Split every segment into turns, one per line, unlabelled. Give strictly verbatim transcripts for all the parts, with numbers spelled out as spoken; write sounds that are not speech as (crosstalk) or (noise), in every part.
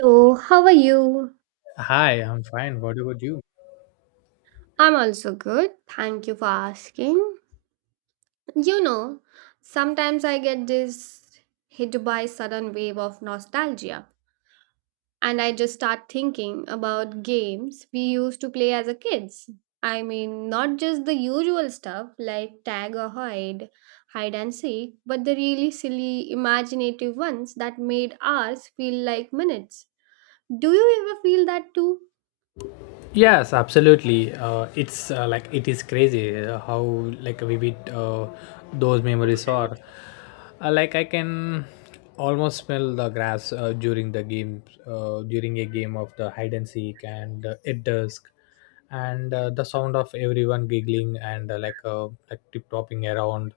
So, how are you?
Hi, I'm fine. What about you?
I'm also good. Thank you for asking. You know, sometimes I get this hit by sudden wave of nostalgia, and I just start thinking about games we used to play as a kids. I mean, not just the usual stuff like tag or hide, hide and seek, but the really silly, imaginative ones that made hours feel like minutes. Do you ever feel that too?
Yes, absolutely. Uh, it's uh, like it is crazy uh, how like vivid uh, those memories are. Uh, like I can almost smell the grass uh, during the game, uh, during a game of the hide and seek, and uh, at dusk, and uh, the sound of everyone giggling, and uh, like uh, like tip topping around,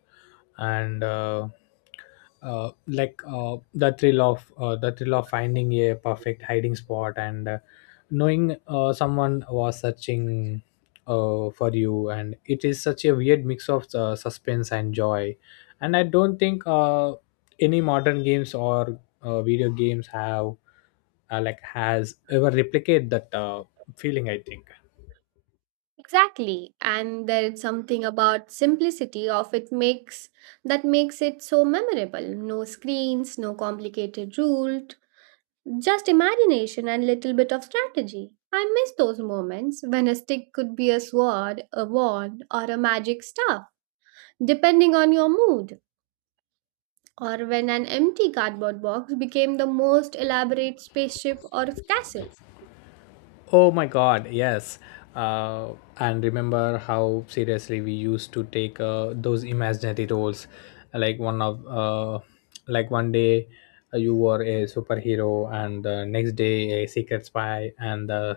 and uh, uh, like uh, the thrill of uh, the thrill of finding a perfect hiding spot, and Uh, knowing uh, someone was searching uh, for you, and it is such a weird mix of uh, suspense and joy, and I don't think uh, any modern games or uh, video games have uh, like has ever replicate that uh, feeling, I think.
Exactly. And there is something about simplicity of it makes that makes it so memorable. No screens, no complicated rules, just imagination and little bit of strategy. I miss those moments when a stick could be a sword, a wand, or a magic staff, depending on your mood. Or when an empty cardboard box became the most elaborate spaceship or castle.
Oh my God, yes. Uh, and remember how seriously we used to take uh, those imaginary roles, like one of, uh, like one day uh, you were a superhero, and the next day a secret spy, and uh,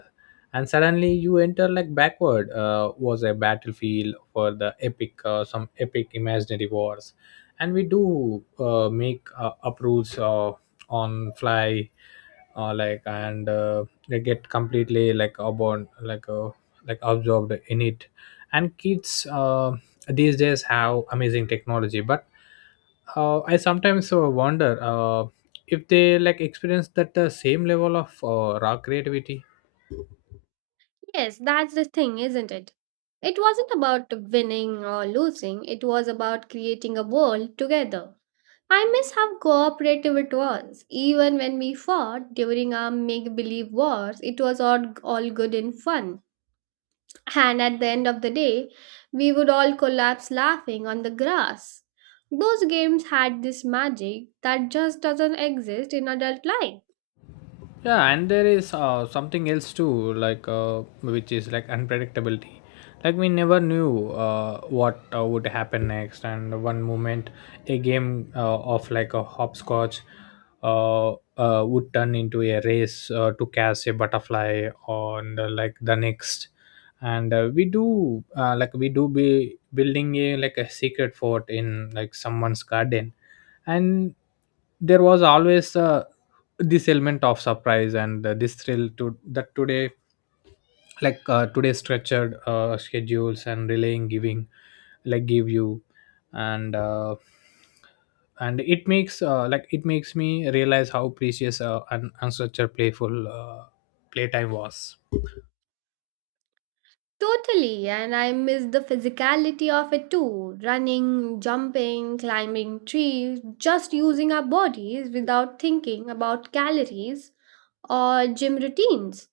and suddenly you enter like backward uh, was a battlefield for the epic, uh, some epic imaginary wars, and we do uh, make uh, up rules uh, on fly, uh, like and. Uh, they get completely like absorbed like uh, like absorbed in it, and kids uh, these days have amazing technology, but uh, I sometimes uh, wonder uh, if they like experience that uh, same level of uh, raw creativity.
Yes, that's the thing, isn't it? It wasn't about winning or losing, it was about creating a world together. I miss how cooperative it was. Even when we fought during our make believe wars, it was all, all good and fun. And at the end of the day, we would all collapse laughing on the grass. Those games had this magic that just doesn't exist in adult life.
Yeah, and there is uh, something else too, like uh, which is like unpredictability. Like we never knew uh, what uh, would happen next, and one moment a game uh, of like a hopscotch uh, uh, would turn into a race uh, to catch a butterfly on the, like the next, and uh, we do uh, like we do be building a like a secret fort in like someone's garden, and there was always uh, this element of surprise, and uh, this thrill to that today, like uh, today structured uh, schedules and relaying giving like give you, and uh, and it makes uh, like it makes me realize how precious uh, and, and playful uh, playtime was.
Totally, and I miss the physicality of it too running, jumping, climbing trees, just using our bodies without thinking about calories or gym routines.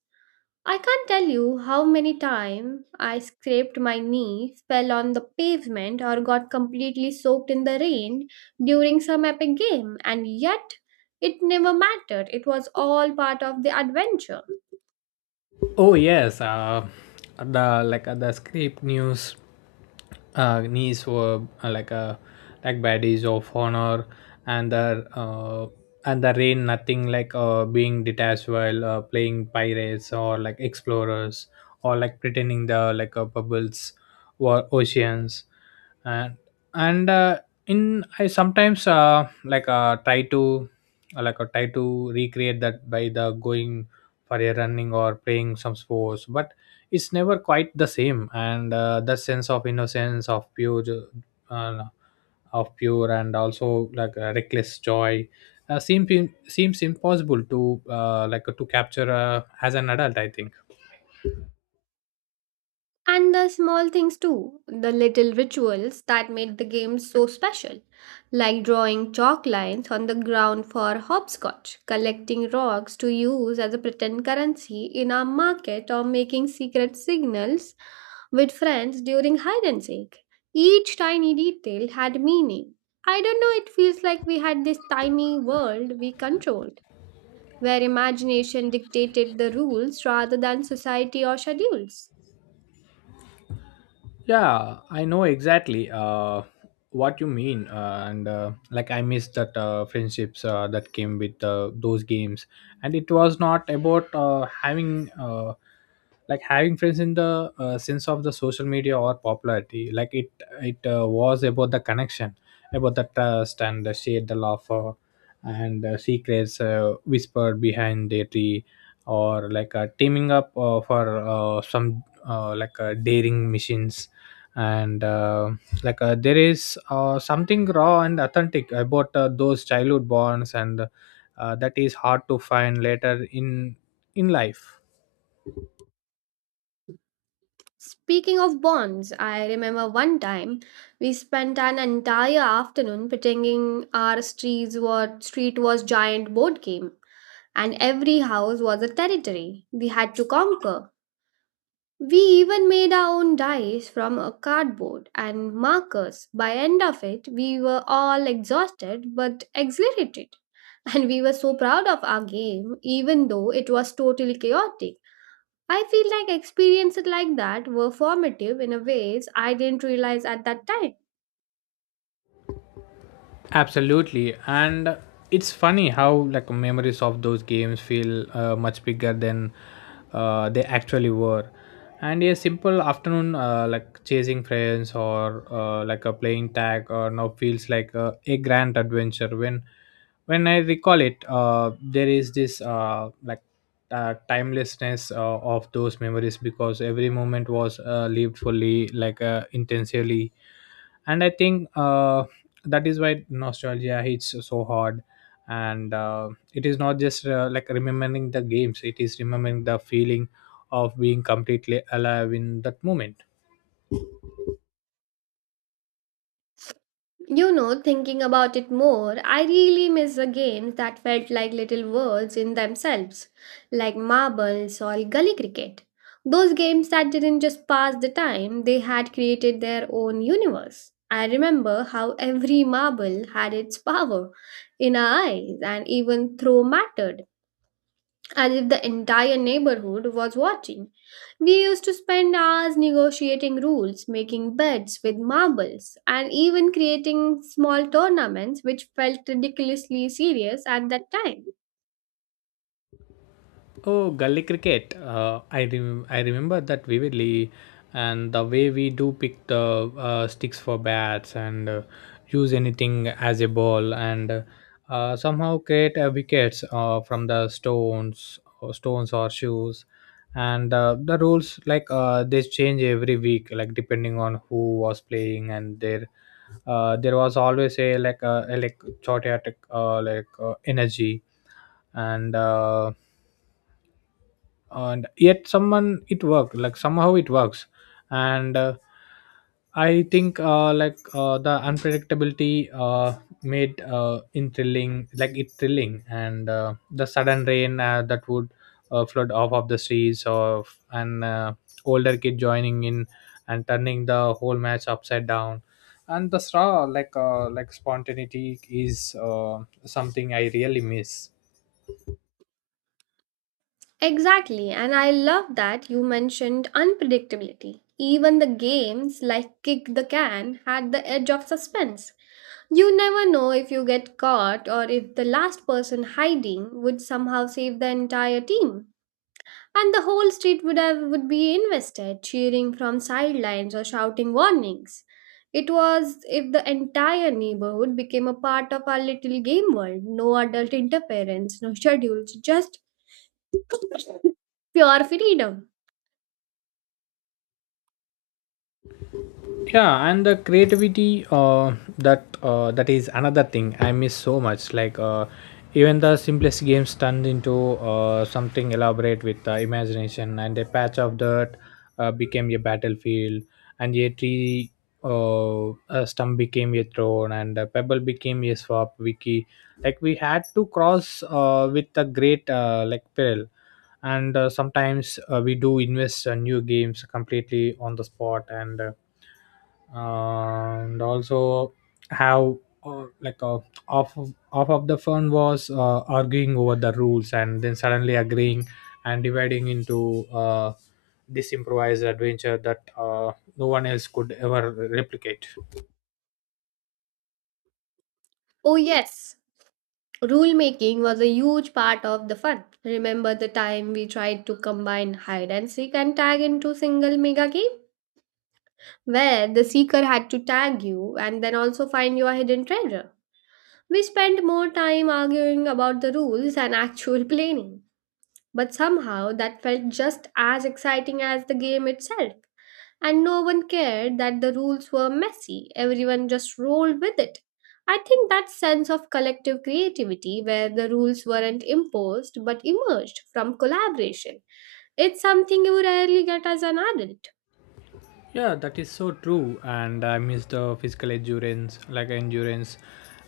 I can't tell you how many times I scraped my knee, fell on the pavement, or got completely soaked in the rain during some epic game, and yet it never mattered. It was all part of the adventure.
Oh yes. uh, the like uh, the script news uh, knees were uh, like a like baddies of honor, and the uh, and the rain. Nothing like uh, being detached while uh, playing pirates, or like explorers, or like pretending the like uh, bubbles were oceans. and and uh, in I sometimes uh, like uh, try to uh, like uh, try to recreate that by the going for a running or playing some sports, but it's never quite the same, and uh, that sense of innocence of pure, uh, of pure and also like uh, reckless joy uh, seems seems impossible to uh, like to capture uh, as an adult, I think.
And the small things too, the little rituals that made the game so special, like drawing chalk lines on the ground for hopscotch, collecting rocks to use as a pretend currency in our market, or making secret signals with friends during hide and seek. Each tiny detail had meaning. I don't know, it feels like we had this tiny world we controlled, where imagination dictated the rules rather than society or schedules.
Yeah, I know exactly uh, what you mean, uh, and uh, like I miss that uh, friendships uh, that came with uh, those games, and it was not about uh, having uh, like having friends in the uh, sense of the social media or popularity. Like it, it uh, was about the connection, about the trust and the shade, the laughter, and the secrets uh, whispered behind the tree, or like uh, teaming up uh, for uh, some uh, like uh, daring missions, and uh, like uh, there is uh, something raw and authentic about uh, those childhood bonds, and uh, that is hard to find later in in life.
Speaking of bonds, I remember one time we spent an entire afternoon pretending our streets were, street was giant board game and every house was a territory we had to conquer. We even made our own dice from a cardboard and markers. By end of it, we were all exhausted but exhilarated (laughs) and we were so proud of our game even though it was totally chaotic. I feel like experiences like that were formative in a ways I didn't realize at that time.
Absolutely, and it's funny how like memories of those games feel uh, much bigger than uh, they actually were. And a simple afternoon, uh, like chasing friends, or uh, like a playing tag, or now feels like a, a grand adventure. When when I recall it, uh, there is this uh, like uh, timelessness uh, of those memories, because every moment was uh, lived fully, like uh, intensively, and I think uh, that is why nostalgia hits so hard. And uh, it is not just uh, like remembering the games, it is remembering the feeling of being completely alive in that moment.
You know, thinking about it more, I really miss the games that felt like little worlds in themselves, like marbles or gully cricket. Those games that didn't just pass the time, they had created their own universe. I remember how every marble had its power in our eyes, and even throw mattered, as if the entire neighborhood was watching. We used to spend hours negotiating rules, making bets with marbles, and even creating small tournaments which felt ridiculously serious at that time.
Oh, gully cricket. Uh, I rem- I remember that vividly, and the way we do pick the uh, sticks for bats, and uh, use anything as a ball, and uh, somehow create uh, wickets uh, from the stones, or stones or shoes, and uh, the rules, like uh, they change every week, like depending on who was playing, and their uh, there was always a like uh, a like chaotic uh, like uh, energy. And. Uh, and yet someone it worked, like somehow it works. And uh, I think uh, like uh, the unpredictability uh, made uh, in thrilling like it thrilling, and uh, the sudden rain uh, that would uh, flood off of the streets, of an uh, older kid joining in, and turning the whole match upside down, and the straw like uh, like spontaneity is uh, something I really miss.
Exactly, and I love that you mentioned unpredictability. Even the games like Kick the Can had the edge of suspense. You never know if you get caught or if the last person hiding would somehow save the entire team. And the whole street would have would be invested cheering from sidelines or shouting warnings. It was if the entire neighborhood became a part of our little game world. No adult interference, no schedules, just pure freedom.
Yeah, and the creativity uh, that uh, that is another thing I miss so much. Like uh, even the simplest games turned into uh, something elaborate with the imagination, and a patch of dirt uh, became a battlefield, and a tree uh, a stump became a throne, and a pebble became a swap wiki, like we had to cross uh, with the great uh, like peril. And uh, sometimes uh, we do invest uh, new games completely on the spot, and uh, and also have uh, like uh, off of, off of the fun was uh, arguing over the rules, and then suddenly agreeing, and dividing into uh, this improvised adventure that uh, no one else could ever replicate.
Oh yes, rule making was a huge part of the fun. Remember the time we tried to combine hide and seek and tag into single mega game where the seeker had to tag you and then also find your hidden treasure. We spent more time arguing about the rules and actual planning, but somehow that felt just as exciting as the game itself. And no one cared that the rules were messy, everyone just rolled with it. I think that sense of collective creativity, where the rules weren't imposed but emerged from collaboration, it's something you rarely get as an adult.
Yeah, that is so true, and I miss the physical endurance, like endurance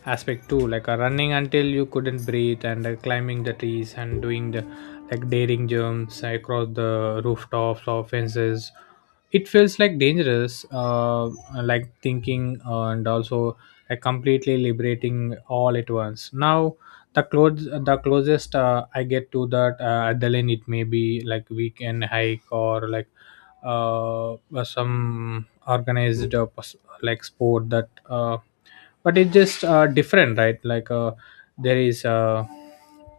aspect too, like uh, running until you couldn't breathe, and uh, climbing the trees, and doing the like daring jumps across the rooftops or fences. It feels like dangerous, uh, like thinking, uh, and also like completely liberating all at once. Now the close the closest uh, I get to that uh, adrenaline, it may be like weekend hike, or like uh, some organized uh, pos- like sport that uh, but it's just uh, different, right? like uh, there is uh,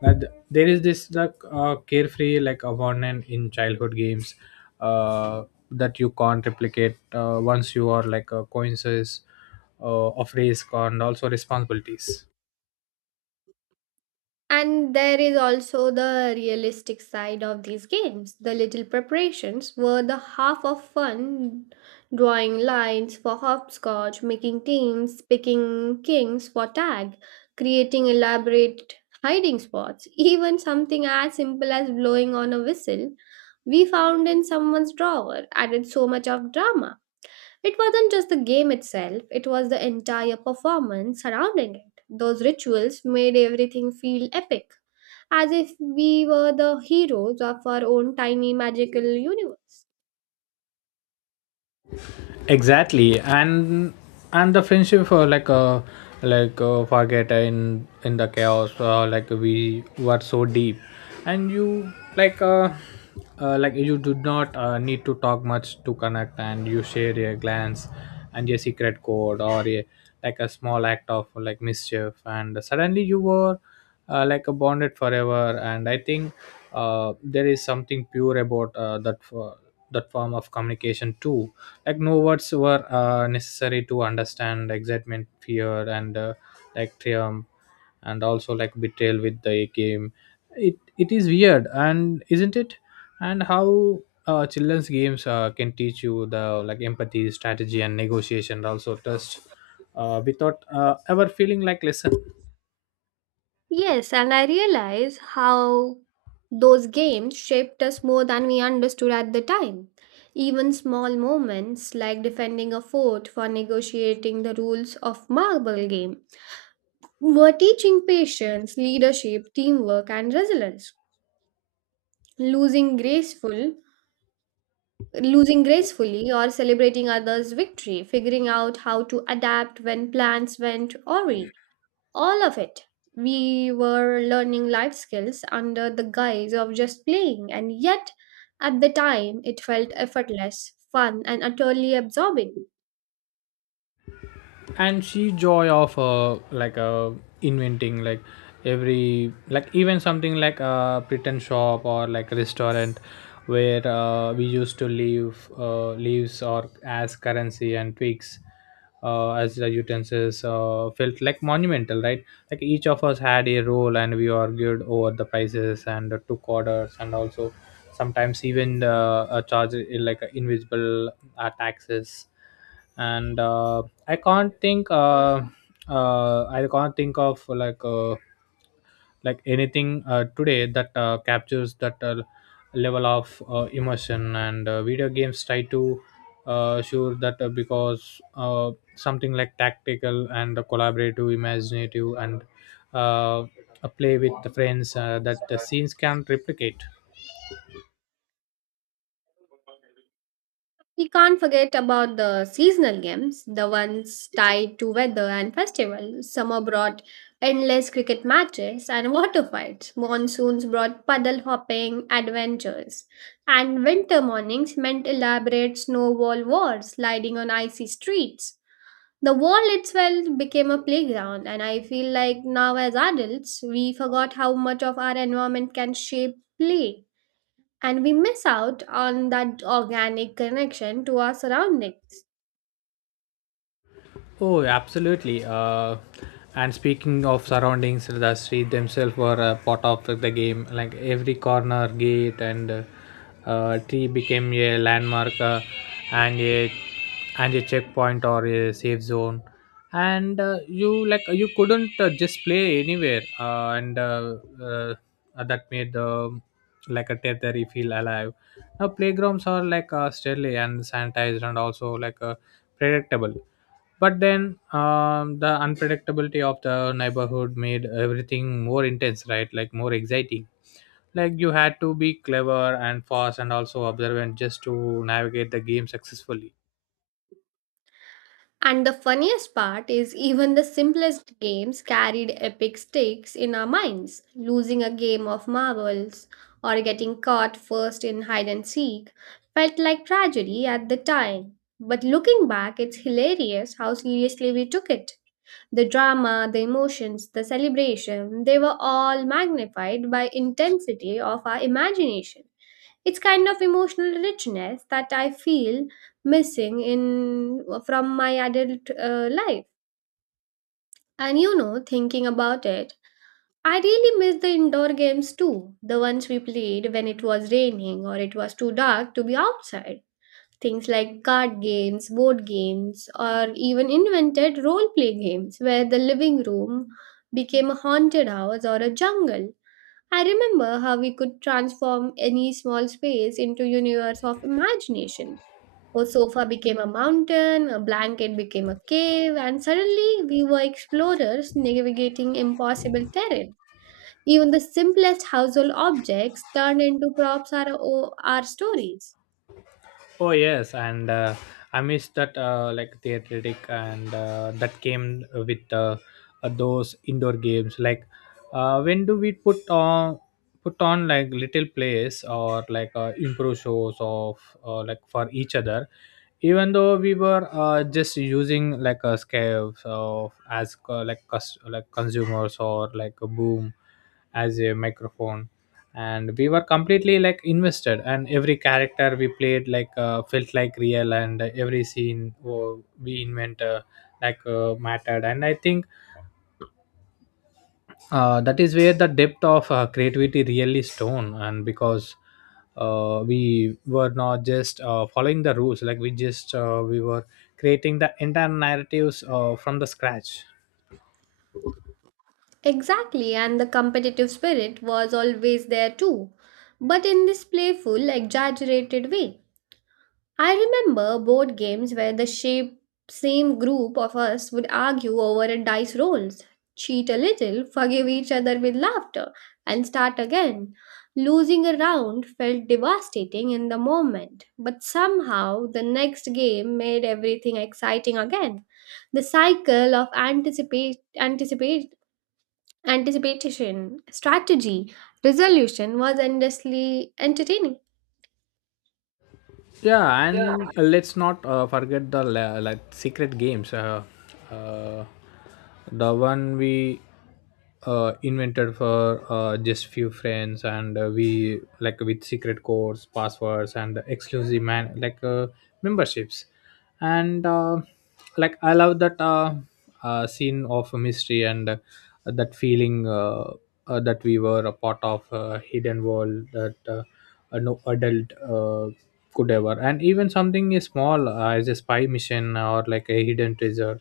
but there is this like uh, carefree like abandon in childhood games uh, that you can't replicate uh, once you are like a coincidence uh, of risk and also responsibilities.
And there is also the realistic side of these games. The little preparations were the half of fun drawing lines for hopscotch, making teams, picking kings for tag, creating elaborate hiding spots, even something as simple as blowing on a whistle we found in someone's drawer added so much of drama. It wasn't just the game itself, it was the entire performance surrounding it. Those rituals made everything feel epic, as if we were the heroes of our own tiny magical universe.
Exactly, and and the friendship for like uh like uh, forget in in the chaos, uh, like we were so deep, and you like uh, uh like you do not uh, need to talk much to connect, and you share your glance and your secret code, or a, like a small act of like mischief, and suddenly you were uh, like a bonded forever, and I think uh, there is something pure about uh, that for that form of communication too. Like no words were uh, necessary to understand excitement, fear, and uh, like triumph, and also like betrayal with the game. It it is weird, and isn't it, and how uh, children's games uh, can teach you the like empathy, strategy, and negotiation, also trust, uh, without uh, ever feeling like lesson.
Yes, and I realize how those games shaped us more than we understood at the time. Even small moments like defending a fort for negotiating the rules of marble game were teaching patience, leadership, teamwork, and resilience. losing graceful losing gracefully or celebrating others victory, figuring out how to adapt when plans went awry, all of it, we were learning life skills under the guise of just playing, and yet at the time it felt effortless fun and utterly absorbing.
And she joy of uh, like uh, inventing, like every, like even something like a pretend shop or like restaurant, where uh, we used to leave uh, leaves or as currency, and twigs uh, as the utensils uh, felt like monumental, right? Like each of us had a role, and we argued over the prices and took orders, and also sometimes even uh, uh, charge uh, like uh, invisible uh, taxes. And uh, I can't think. Uh, uh, I can't think of like uh, like anything uh, today that uh, captures that uh, level of uh, immersion. And uh, video games try to uh, sure that uh, because uh, something like tactical and collaborative, imaginative, and uh, a play with the friends uh, that the scenes can't replicate.
We can't forget about the seasonal games, the ones tied to weather and festivals. Summer brought endless cricket matches and (laughs) water fights. Monsoons brought puddle hopping adventures. And winter mornings meant elaborate snowball wars, sliding on icy streets. The wall itself became a playground, and I feel like now as adults, we forgot how much of our environment can shape play and we miss out on that organic connection to our surroundings.
Oh, absolutely. Uh, and speaking of surroundings, the street themselves were a part of the game. Like every corner, gate, and uh, uh, tree became a landmark, uh, and a and a checkpoint or a safe zone. And uh, you like you couldn't uh, just play anywhere, uh, and uh, uh, that made um like a territory feel alive. Now playgrounds are like uh, sterile and sanitized, and also like uh, predictable, but then um, the unpredictability of the neighborhood made everything more intense, right? Like more exciting. Like you had to be clever and fast, and also observant just to navigate the game successfully.
And the funniest part is, even the simplest games carried epic stakes in our minds. Losing a game of marbles or getting caught first in hide and seek felt like tragedy at the time. But looking back, it's hilarious how seriously we took it. The drama, the emotions, the celebration, they were all magnified by intensity of our imagination. It's kind of emotional richness that I feel missing in from my adult uh, life. And you know, thinking about it, I really miss the indoor games too, the ones we played when it was raining or it was too dark to be outside, things like card games, board games, or even invented role play games where the living room became a haunted house or a jungle. I remember how we could transform any small space into universe of imagination. A sofa became a mountain, a blanket became a cave, and suddenly we were explorers navigating impossible terrain. Even the simplest household objects turned into props or or our stories.
Oh yes, and uh, I miss that uh, like theatric and uh, that came with uh, uh, those indoor games. Like uh, when do we put on put on like little plays or like uh, improv shows of uh, like for each other, even though we were uh, just using like a scale of as uh, like cus- like consumers or like a boom as a microphone. And we were completely like invested and every character we played like uh, felt like real and every scene oh, we invent uh, like uh, mattered. And I think uh, that is where the depth of uh, creativity really stone. And because uh, we were not just uh, following the rules, like we just uh, we were creating the entire narratives uh, from the scratch.
Exactly, and the competitive spirit was always there too, but in this playful, exaggerated way. I remember board games where the shape, same group of us would argue over a dice rolls, cheat a little, forgive each other with laughter, and start again. Losing a round felt devastating in the moment, but somehow the next game made everything exciting again. The cycle of anticipate, anticipate, anticipation, strategy, resolution was endlessly entertaining.
Yeah, and let's not uh, forget the la- like secret games. Uh, uh, the one we uh, invented for uh, just few friends, and uh, we like with secret codes, passwords, and exclusive man like uh, memberships. And uh, like I love that uh, uh, scene of mystery and uh, that feeling uh, uh, that we were a part of a hidden world that uh, uh, no adult uh, could ever. And even something is small uh, as a spy mission or like a hidden treasure,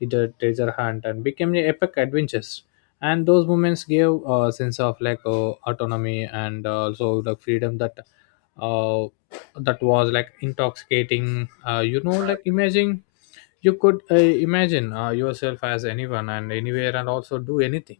it a treasure hunt and became a epic adventures. And those moments gave a sense of like uh, autonomy and uh, also the freedom that uh, that was like intoxicating. Uh, you know, like imagine you could uh, imagine uh, yourself as anyone and anywhere and also do anything.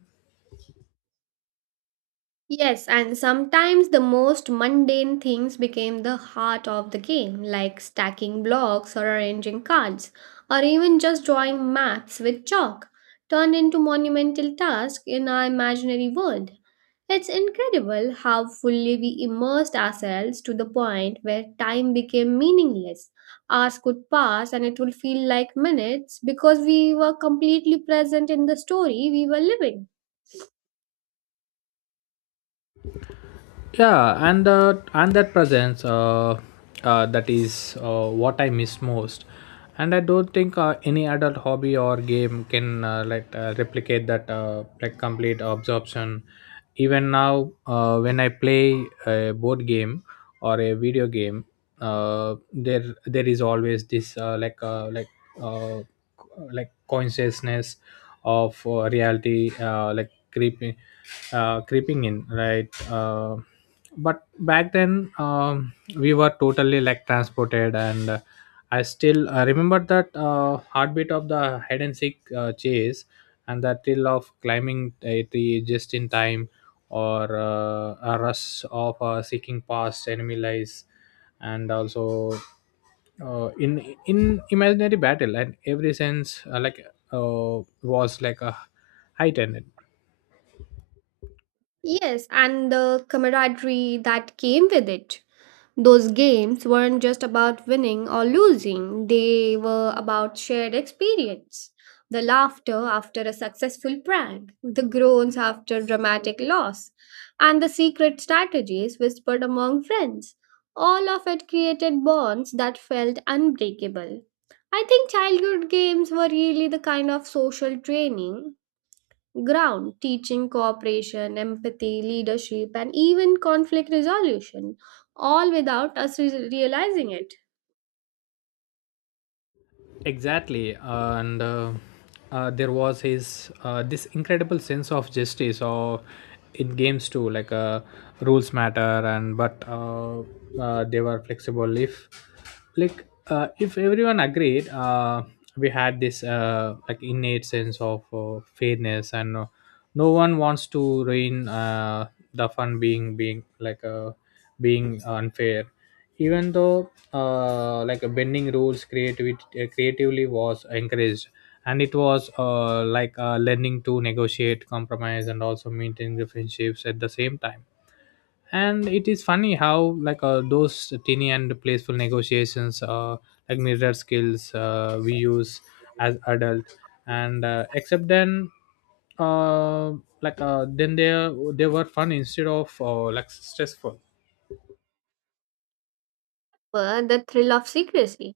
Yes, and sometimes the most mundane things became the heart of the game, like stacking blocks or arranging cards, or even just drawing maps with chalk, turned into monumental tasks in our imaginary world. It's incredible how fully we immersed ourselves to the point where time became meaningless. Hours could pass and it would feel like minutes because we were completely present in the story we were living.
Yeah, and uh, and that presence uh, uh, that is uh, what I miss most. And I don't think uh, any adult hobby or game can uh, like uh, replicate that uh, like complete absorption. Even now uh, when I play a board game or a video game, uh, there there is always this uh, like uh, like uh, co- like consciousness of uh, reality uh, like creeping uh, creeping in, right. Uh, but back then um, we were totally like transported. And uh, I still uh, remember that uh, heartbeat of the hide and seek uh, chase, and the thrill of climbing a tree just in time, or uh, a rush of uh, seeking past enemy lies, and also uh, in in imaginary battle. And every sense uh, like uh, was like a heightened.
Yes, and the camaraderie that came with it. Those games weren't just about winning or losing, they were about shared experience. The laughter after a successful prank, the groans after dramatic loss, and the secret strategies whispered among friends. All of it created bonds that felt unbreakable. I think childhood games were really the kind of social training ground, teaching cooperation, empathy, leadership, and even conflict resolution, all without us re- realizing it.
Exactly. And uh, uh, there was his uh, this incredible sense of justice or in games too, like uh, rules matter. And but uh, uh, they were flexible if like uh, if everyone agreed. Uh, we had this uh, like innate sense of uh, fairness and uh, no one wants to ruin uh, the fun being being like uh, being unfair, even though uh, like uh, bending rules creativity uh, creatively was encouraged. And it was uh, like uh, learning to negotiate, compromise, and also maintain the friendships at the same time. And it is funny how like uh, those teeny and playful negotiations uh, like mirror skills uh, we use as adult. And uh, except then uh, like uh, then they they were fun instead of uh, like stressful.
Were the thrill of secrecy.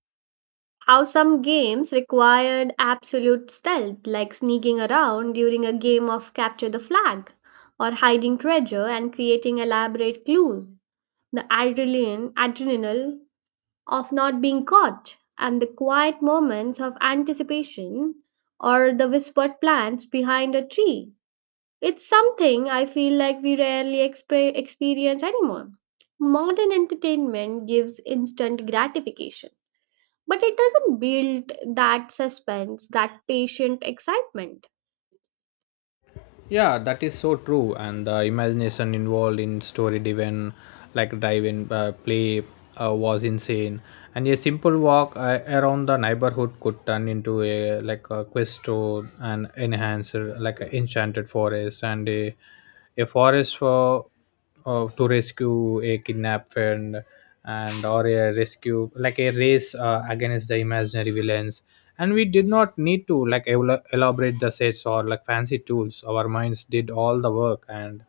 How some games required absolute stealth, like sneaking around during a game of capture the flag, or hiding treasure and creating elaborate clues. The adrenaline, adrenaline of not being caught, and the quiet moments of anticipation or the whispered plans behind a tree. It's something I feel like we rarely exp- experience anymore. Modern entertainment gives instant gratification, but it doesn't build that suspense, that patient excitement.
Yeah, that is so true. And the imagination involved in story driven, like drive-in uh, play, uh, was insane. And a simple walk uh, around the neighborhood could turn into a like a quest to an enhancer, like an enchanted forest and a a forest for of to rescue a kidnapped friend, and or a rescue like a race uh, against the imaginary villains. And we did not need to like el- elaborate the sets or like fancy tools. Our minds did all the work. And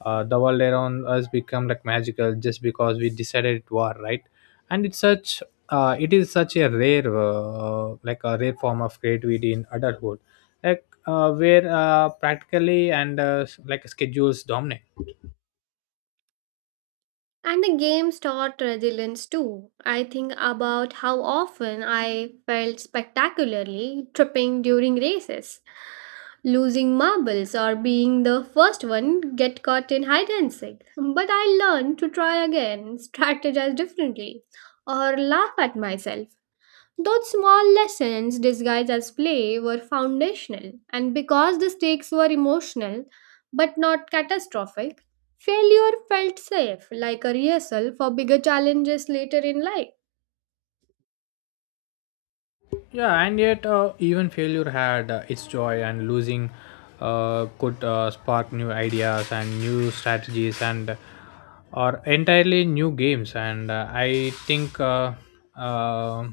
uh, the world around us become like magical just because we decided it were right. and it's such uh, It is such a rare uh, like a rare form of creativity in adulthood, like uh, where uh, practically and uh, like schedules dominate.
And the games taught resilience too. I think about how often I felt spectacularly tripping during races, losing marbles, or being the first one get caught in hide and seek, but I learned to try again, strategize differently, or laugh at myself. Those small lessons disguised as play were foundational, and because the stakes were emotional but not catastrophic, failure felt safe, like a rehearsal for bigger challenges later in life.
Yeah, and yet uh, even failure had uh, its joy, and losing uh, could uh, spark new ideas and new strategies and or entirely new games. And uh, I think uh, uh,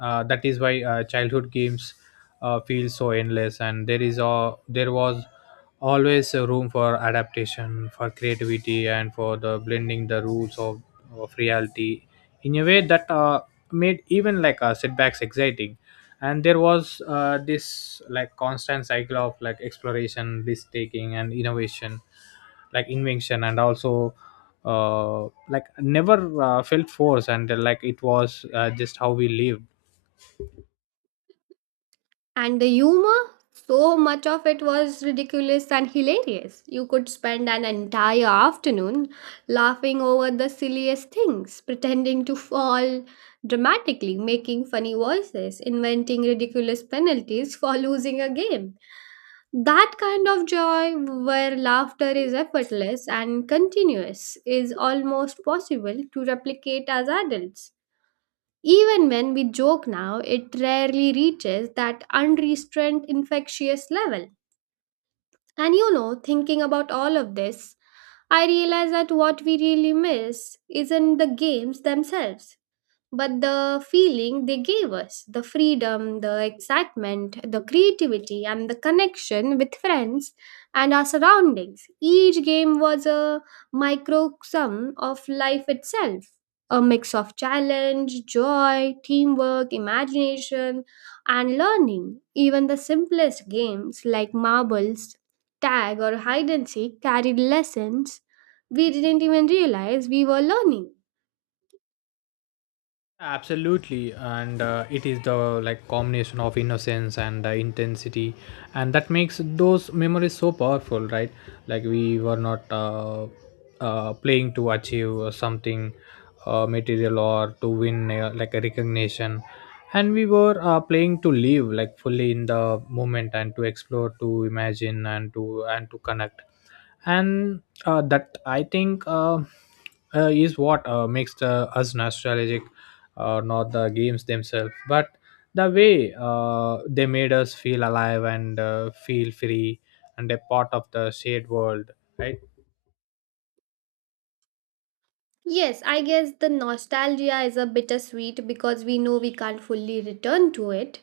uh, that is why uh, childhood games uh, feel so endless. And there is a there was always a room for adaptation, for creativity, and for the blending the rules of, of reality in a way that uh, made even like uh, setbacks exciting. And there was uh, this like constant cycle of like exploration, risk taking, and innovation, like invention. And also uh, like never uh, felt force. And uh, like it was uh, just how we live.
And the humor, so much of it was ridiculous and hilarious. You could spend an entire afternoon laughing over the silliest things, pretending to fall dramatically, making funny voices, inventing ridiculous penalties for losing a game. That kind of joy where laughter is effortless and continuous is almost possible to replicate as adults. Even when we joke now, it rarely reaches that unrestrained infectious level. And you know, thinking about all of this, I realize that what we really miss isn't the games themselves but the feeling they gave us, the freedom, the excitement, the creativity, and the connection with friends and our surroundings. Each game was a microcosm of life itself. A mix of challenge, joy, teamwork, imagination, and learning. Even the simplest games like marbles, tag, or hide and seek carried lessons we didn't even realize we were learning.
Absolutely. And uh, it is the like combination of innocence and uh, intensity, and that makes those memories so powerful, right. Like we were not uh, uh, playing to achieve something uh, material or to win uh, like a recognition. And we were uh, playing to live like fully in the moment, and to explore, to imagine, and to and to connect. And uh, that i think uh, uh, is what uh, makes the us nostalgic, uh, not the games themselves but the way uh, they made us feel alive and uh, feel free and a part of the shared world, right.
Yes, I guess the nostalgia is a bittersweet because we know we can't fully return to it.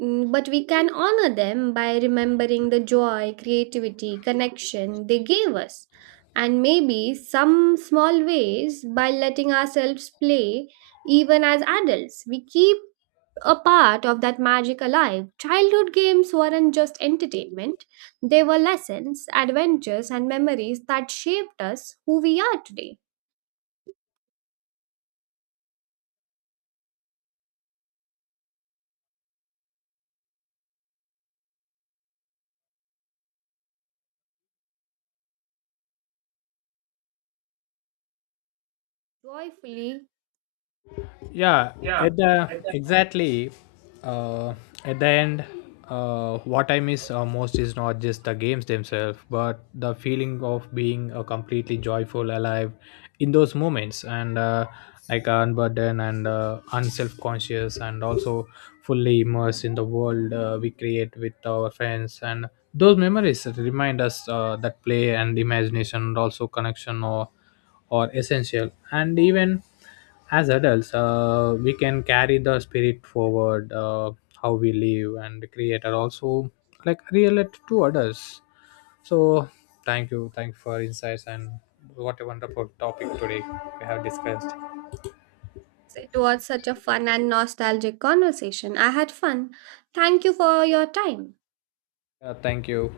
Mm, but we can honor them by remembering the joy, creativity, connection they gave us. And maybe some small ways by letting ourselves play, even as adults, we keep a part of that magic alive. Childhood games weren't just entertainment, they were lessons, adventures, and memories that shaped us who we are today. Joyfully,
Yeah, at the exactly. uh, at the end, uh, what I miss uh, most is not just the games themselves but the feeling of being uh, completely joyful alive in those moments, and uh, like unburdened and uh, unself-conscious, and also fully immersed in the world uh, we create with our friends. And those memories remind us uh, that play and imagination and also connection or or essential. And even as adults uh, we can carry the spirit forward, uh, how we live and create and also like relate to others. So thank you thank you for insights, and what a wonderful topic today we have discussed.
it was such a fun and nostalgic conversation. I had fun. Thank you for your time.
Uh, thank you.